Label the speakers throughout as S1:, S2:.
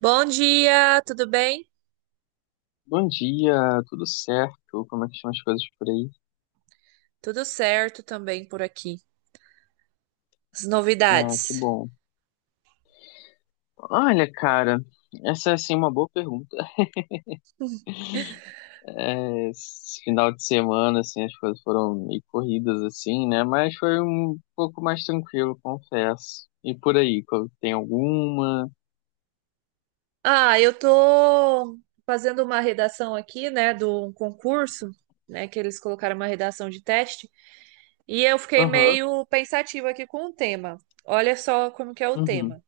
S1: Bom dia, tudo bem?
S2: Bom dia, tudo certo? Como é que estão as coisas por aí?
S1: Tudo certo também por aqui. As
S2: Ah, que
S1: novidades.
S2: bom. Olha, cara, essa é assim uma boa pergunta. Esse final de semana, assim, as coisas foram meio corridas, assim, né? Mas foi um pouco mais tranquilo, confesso. E por aí, tem alguma?
S1: Ah, eu tô fazendo uma redação aqui, né, do um concurso, né, que eles colocaram uma redação de teste, e eu fiquei
S2: Aham,
S1: meio pensativa aqui com o tema. Olha só como que é o
S2: uhum.
S1: tema.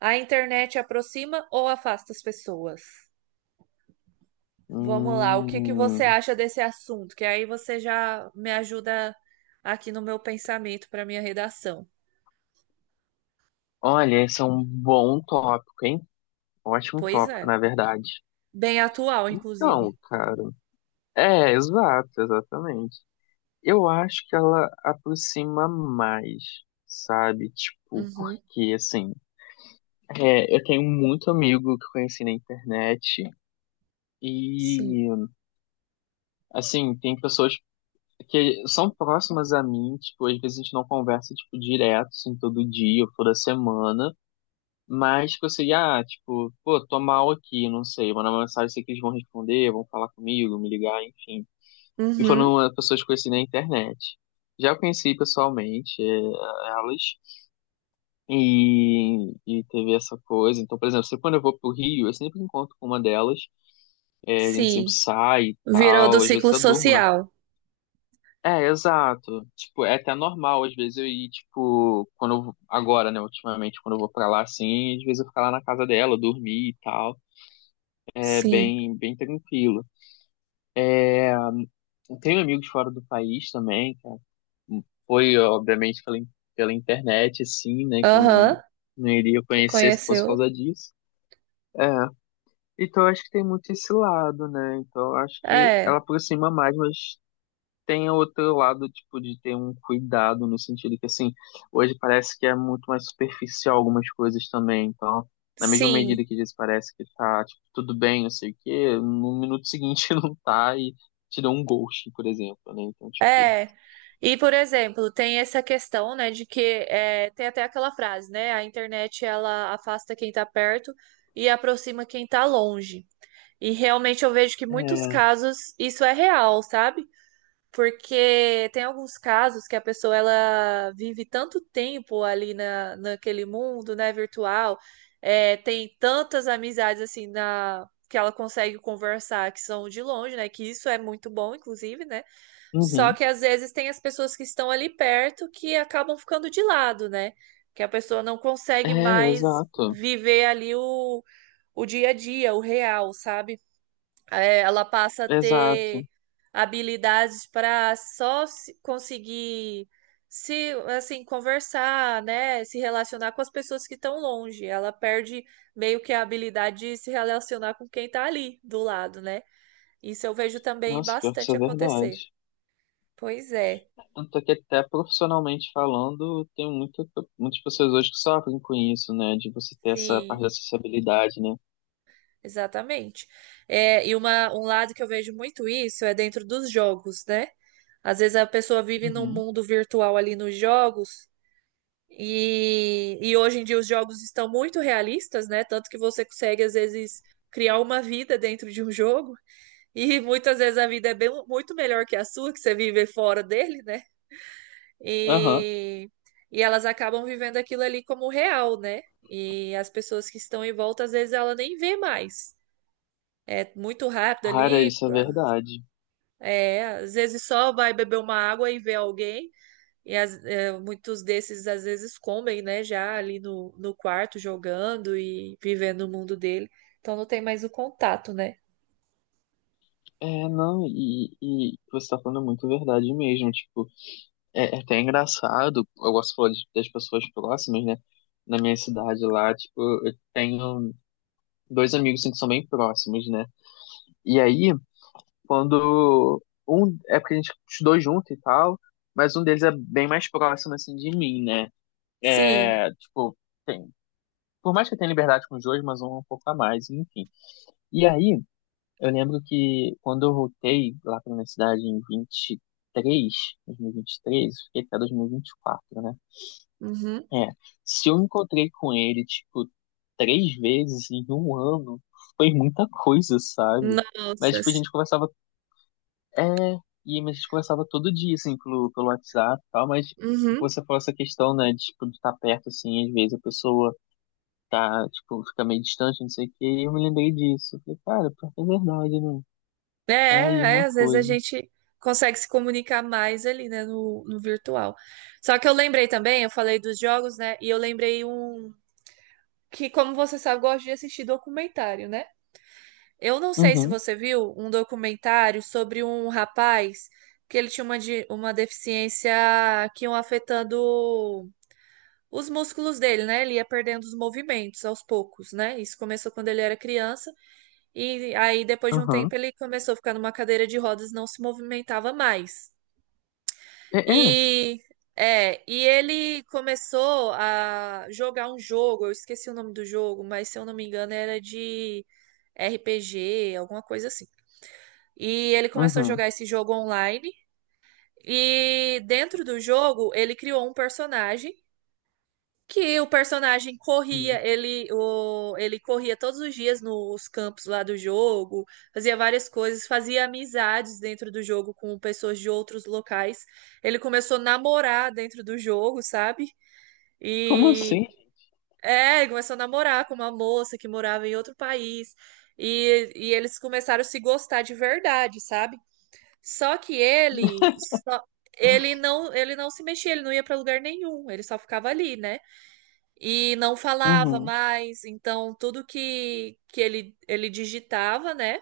S1: A internet aproxima ou afasta as pessoas? Vamos lá, o que que você
S2: Hum,
S1: acha desse assunto? Que aí você já me ajuda aqui no meu pensamento para minha redação.
S2: olha, esse é um bom tópico, hein? Ótimo
S1: Pois
S2: tópico,
S1: é.
S2: na verdade.
S1: Bem atual, inclusive.
S2: Então, cara. É, exato, exatamente. Eu acho que ela aproxima mais, sabe? Tipo,
S1: Uhum.
S2: porque, assim, eu tenho muito amigo que conheci na internet
S1: Sim.
S2: e, assim, tem pessoas que são próximas a mim, tipo, às vezes a gente não conversa, tipo, direto, assim, todo dia ou toda semana, mas que eu sei, ah, tipo, pô, tô mal aqui, não sei, mandar uma mensagem, sei que eles vão responder, vão falar comigo, me ligar, enfim. E
S1: Uhum.
S2: foram pessoas que eu conheci na internet. Já conheci pessoalmente elas, E, e teve essa coisa. Então, por exemplo, sempre quando eu vou pro Rio, eu sempre encontro com uma delas. É, a gente sempre
S1: Sim.
S2: sai e
S1: Virou do
S2: tal. Às vezes
S1: ciclo
S2: eu durmo, né?
S1: social.
S2: É, exato. Tipo, é até normal, às vezes eu ir, tipo, quando eu, agora, né, ultimamente, quando eu vou pra lá, assim, às vezes eu ficar lá na casa dela, dormir e tal. É
S1: Sim.
S2: bem, bem tranquilo. Eu tenho amigos fora do país também, cara. Foi, obviamente, pela, pela internet, assim, né, que eu não,
S1: Aham.
S2: não iria
S1: Que
S2: conhecer se fosse por
S1: conheceu.
S2: causa disso. É, então, eu acho que tem muito esse lado, né? Então, eu acho que ela
S1: É.
S2: aproxima mais, mas tem outro lado, tipo, de ter um cuidado no sentido que, assim, hoje parece que é muito mais superficial algumas coisas também. Então, na mesma medida
S1: Sim.
S2: que às vezes parece que tá, tipo, tudo bem, não sei o quê, no minuto seguinte não tá e te dá um ghost, por exemplo, né? Então, tipo,
S1: É. E, por exemplo, tem essa questão, né, de que tem até aquela frase, né? A internet ela afasta quem tá perto e aproxima quem tá longe. E realmente eu vejo que muitos
S2: é,
S1: casos isso é real, sabe? Porque tem alguns casos que a pessoa ela vive tanto tempo ali naquele mundo, né, virtual, tem tantas amizades assim na que ela consegue conversar que são de longe, né? Que isso é muito bom, inclusive, né? Só
S2: uhum,
S1: que às vezes tem as pessoas que estão ali perto que acabam ficando de lado, né? Que a pessoa não consegue
S2: é,
S1: mais
S2: exato,
S1: viver ali o dia a dia, o real, sabe? Ela passa a
S2: exato.
S1: ter habilidades para só se- conseguir se assim conversar, né, se relacionar com as pessoas que estão longe. Ela perde meio que a habilidade de se relacionar com quem tá ali do lado, né? Isso eu vejo também
S2: Nossa, pior que isso
S1: bastante
S2: é verdade.
S1: acontecer. Pois é,
S2: Tanto é que até profissionalmente falando, tem muita, muitas pessoas hoje que sofrem com isso, né? De você ter essa parte
S1: sim,
S2: da acessibilidade, né?
S1: exatamente. É, e um lado que eu vejo muito isso é dentro dos jogos, né? Às vezes a pessoa vive num
S2: Uhum.
S1: mundo virtual ali nos jogos. E hoje em dia os jogos estão muito realistas, né? Tanto que você consegue, às vezes, criar uma vida dentro de um jogo. E muitas vezes a vida é bem, muito melhor que a sua, que você vive fora dele, né?
S2: Aham.
S1: E, e elas acabam vivendo aquilo ali como real, né? E as pessoas que estão em volta, às vezes, ela nem vê mais. É muito rápido
S2: Cara,
S1: ali.
S2: isso é verdade.
S1: É, às vezes só vai beber uma água e vê alguém. E muitos desses às vezes comem, né, já ali no quarto jogando e vivendo o mundo dele. Então não tem mais o contato, né?
S2: É, não, e você tá falando muito verdade mesmo. Tipo, é, é até engraçado, eu gosto de falar das pessoas próximas, né? Na minha cidade lá, tipo, eu tenho dois amigos assim, que são bem próximos, né? E aí. Quando um. É porque a gente estudou junto e tal, mas um deles é bem mais próximo, assim, de mim, né?
S1: Sim.
S2: É, tipo, tem. Por mais que eu tenha liberdade com os dois, mas um é um pouco a mais, enfim. E aí, eu lembro que quando eu voltei lá pra universidade em 23, 2023, fiquei até 2024, né?
S1: Uhum.
S2: É, se eu encontrei com ele, tipo, três vezes em um ano, foi muita coisa, sabe? Mas,
S1: Nossa,
S2: tipo, a
S1: sim.
S2: gente conversava é, e mas a gente conversava todo dia, assim, pelo, pelo WhatsApp e tal, mas
S1: Uhum.
S2: você falou essa questão, né, de, tipo, de estar perto, assim, às vezes a pessoa tá, tipo, fica meio distante, não sei o quê, e eu me lembrei disso. Eu falei, cara, pior que é verdade, né?
S1: É,
S2: Tá aí
S1: é,
S2: uma
S1: às vezes a
S2: coisa.
S1: gente consegue se comunicar mais ali, né, no virtual. Só que eu lembrei também, eu falei dos jogos, né, e eu lembrei um que, como você sabe, eu gosto de assistir documentário, né? Eu não sei se
S2: Uhum,
S1: você viu um documentário sobre um rapaz que ele tinha uma deficiência que iam afetando os músculos dele, né? Ele ia perdendo os movimentos aos poucos, né? Isso começou quando ele era criança e aí depois de um
S2: aham.
S1: tempo ele começou a ficar numa cadeira de rodas, e não se movimentava mais.
S2: É, é,
S1: E e ele começou a jogar um jogo, eu esqueci o nome do jogo, mas se eu não me engano era de RPG, alguma coisa assim. E ele começou a
S2: uhum.
S1: jogar esse jogo online. E dentro do jogo, ele criou um personagem que o personagem corria,
S2: Sim.
S1: ele corria todos os dias nos campos lá do jogo, fazia várias coisas, fazia amizades dentro do jogo com pessoas de outros locais. Ele começou a namorar dentro do jogo, sabe?
S2: Como
S1: E
S2: assim?
S1: é, ele começou a namorar com uma moça que morava em outro país. E eles começaram a se gostar de verdade, sabe? Só que ele não se mexia, ele não ia para lugar nenhum, ele só ficava ali, né? E não falava
S2: Uhum.
S1: mais, então tudo que ele digitava, né?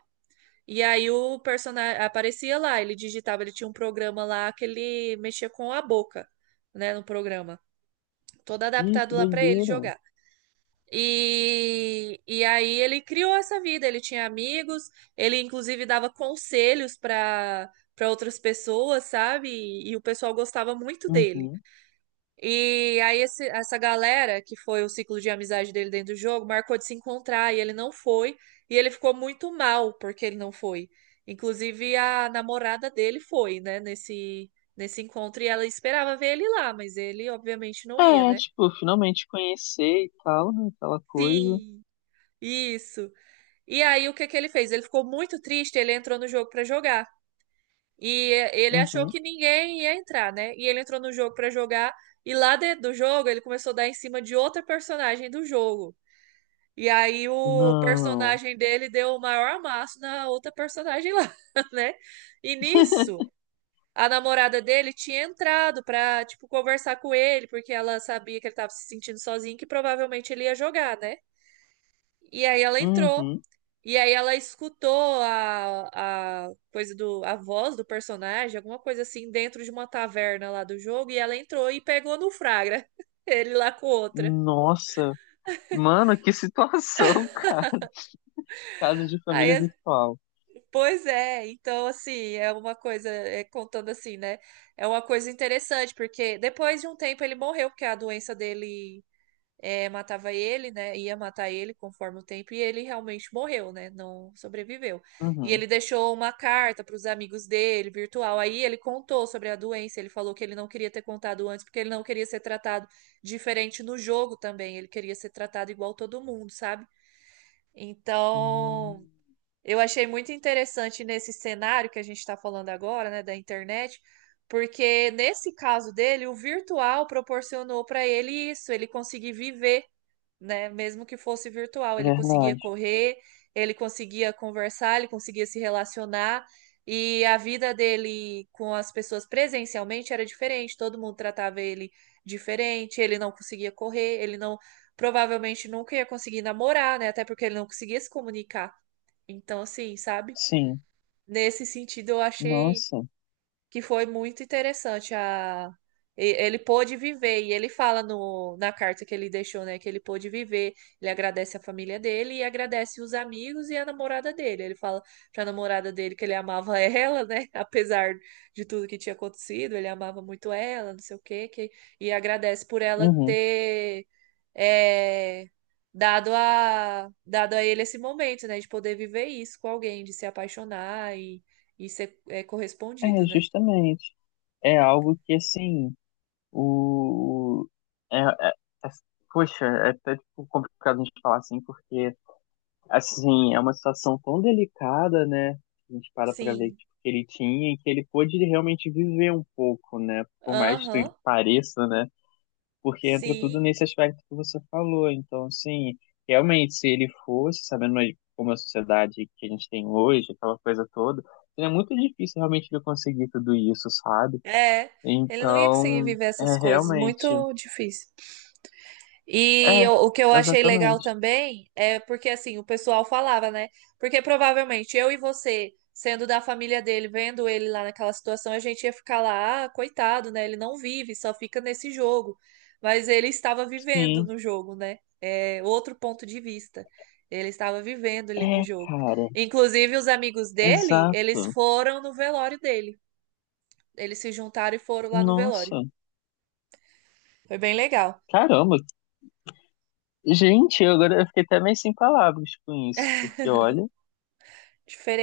S1: E aí o personagem aparecia lá, ele digitava, ele tinha um programa lá que ele mexia com a boca, né, no programa, todo
S2: Ih, que
S1: adaptado lá para ele
S2: doideira.
S1: jogar. E aí ele criou essa vida, ele tinha amigos, ele inclusive dava conselhos para outras pessoas, sabe? E o pessoal gostava muito dele.
S2: Uhum.
S1: E aí essa galera, que foi o ciclo de amizade dele dentro do jogo, marcou de se encontrar e ele não foi, e ele ficou muito mal porque ele não foi. Inclusive a namorada dele foi, né, nesse encontro e ela esperava ver ele lá, mas ele obviamente não ia,
S2: É,
S1: né?
S2: tipo, finalmente conhecer e tal, né, aquela coisa.
S1: Sim, isso. E aí, o que que ele fez? Ele ficou muito triste, ele entrou no jogo pra jogar. E ele achou
S2: Uhum.
S1: que ninguém ia entrar, né? E ele entrou no jogo pra jogar. E lá dentro do jogo, ele começou a dar em cima de outra personagem do jogo. E aí, o
S2: Não.
S1: personagem dele deu o maior amasso na outra personagem lá, né? E nisso, a namorada dele tinha entrado pra, tipo, conversar com ele, porque ela sabia que ele tava se sentindo sozinho, e que provavelmente ele ia jogar, né? E aí, ela entrou.
S2: Uhum.
S1: E aí ela escutou a coisa do a voz do personagem, alguma coisa assim, dentro de uma taverna lá do jogo, e ela entrou e pegou no Fragra, ele lá com outra.
S2: Nossa. Mano, que situação, cara. Casa de família
S1: Aí,
S2: virtual.
S1: pois é, então assim, é uma coisa, contando assim, né? É uma coisa interessante, porque depois de um tempo ele morreu, porque a doença dele matava ele, né? Ia matar ele conforme o tempo, e ele realmente morreu, né? Não sobreviveu. E
S2: Uhum.
S1: ele deixou uma carta para os amigos dele, virtual. Aí ele contou sobre a doença, ele falou que ele não queria ter contado antes, porque ele não queria ser tratado diferente no jogo também. Ele queria ser tratado igual todo mundo, sabe? Então,
S2: Hum,
S1: eu achei muito interessante nesse cenário que a gente está falando agora, né, da internet, porque nesse caso dele, o virtual proporcionou para ele isso, ele conseguir viver, né? Mesmo que fosse virtual, ele conseguia
S2: verdade.
S1: correr, ele conseguia conversar, ele conseguia se relacionar. E a vida dele com as pessoas presencialmente era diferente, todo mundo tratava ele diferente, ele não conseguia correr, ele não provavelmente nunca ia conseguir namorar, né? Até porque ele não conseguia se comunicar. Então, assim, sabe?
S2: Sim.
S1: Nesse sentido, eu achei
S2: Nossa.
S1: que foi muito interessante ele pôde viver e ele fala no, na carta que ele deixou, né, que ele pôde viver. Ele agradece a família dele e agradece os amigos e a namorada dele. Ele fala pra namorada dele que ele amava ela, né, apesar de tudo que tinha acontecido, ele amava muito ela, não sei o quê, que, e agradece por ela
S2: Uhum.
S1: ter é, dado a ele esse momento, né, de poder viver isso com alguém, de se apaixonar e ser correspondido,
S2: É,
S1: né?
S2: justamente. É algo que, assim, o... É, é- é- poxa, é até tipo, complicado a gente falar assim, porque, assim, é uma situação tão delicada, né? A gente para pra ver
S1: Sim.
S2: tipo, que ele tinha e que ele pôde realmente viver um pouco, né? Por mais que
S1: Aham.
S2: pareça, né? Porque entra tudo
S1: Sim.
S2: nesse aspecto que você falou. Então, assim, realmente, se ele fosse, sabendo aí como é a sociedade que a gente tem hoje, aquela coisa toda, é muito difícil realmente ele conseguir tudo isso, sabe?
S1: É. Ele não ia conseguir
S2: Então,
S1: viver
S2: é
S1: essas coisas.
S2: realmente.
S1: Muito difícil. E
S2: É,
S1: eu- o que eu achei legal
S2: exatamente.
S1: também é porque assim, o pessoal falava, né? Porque provavelmente eu e você, sendo da família dele, vendo ele lá naquela situação, a gente ia ficar lá, ah, coitado, né? Ele não vive, só fica nesse jogo. Mas ele estava vivendo
S2: Sim.
S1: no jogo, né? É outro ponto de vista. Ele estava vivendo ali no
S2: É,
S1: jogo.
S2: cara.
S1: Inclusive, os amigos dele, eles
S2: Exato.
S1: foram no velório dele. Eles se juntaram e foram lá no velório.
S2: Nossa.
S1: Foi bem legal.
S2: Caramba. Gente, eu agora eu fiquei até meio sem palavras com isso, porque olha,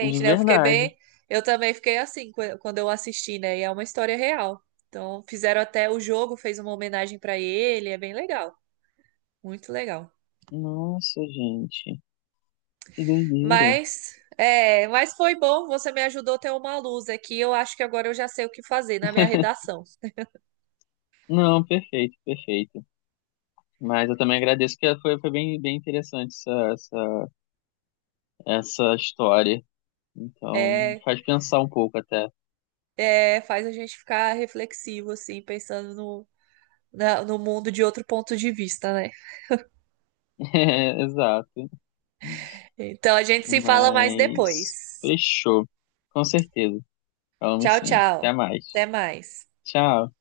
S2: de
S1: né? Eu fiquei
S2: verdade.
S1: bem. Eu também fiquei assim quando eu assisti, né? E é uma história real. Então, fizeram até o jogo, fez uma homenagem pra ele, é bem legal, muito legal.
S2: Nossa, gente. Que doideira.
S1: Mas, foi bom, você me ajudou a ter uma luz aqui. Eu acho que agora eu já sei o que fazer na minha redação.
S2: Não, perfeito, perfeito. Mas eu também agradeço que foi, foi bem, bem interessante essa, essa, essa história. Então,
S1: É,
S2: faz pensar um pouco até.
S1: é, faz a gente ficar reflexivo, assim, pensando no, no mundo de outro ponto de vista, né?
S2: É, exato.
S1: Então, a gente se fala mais
S2: Mas
S1: depois.
S2: fechou. Com certeza. Falamos
S1: Tchau,
S2: sim. Até
S1: tchau.
S2: mais.
S1: Até mais.
S2: Tchau.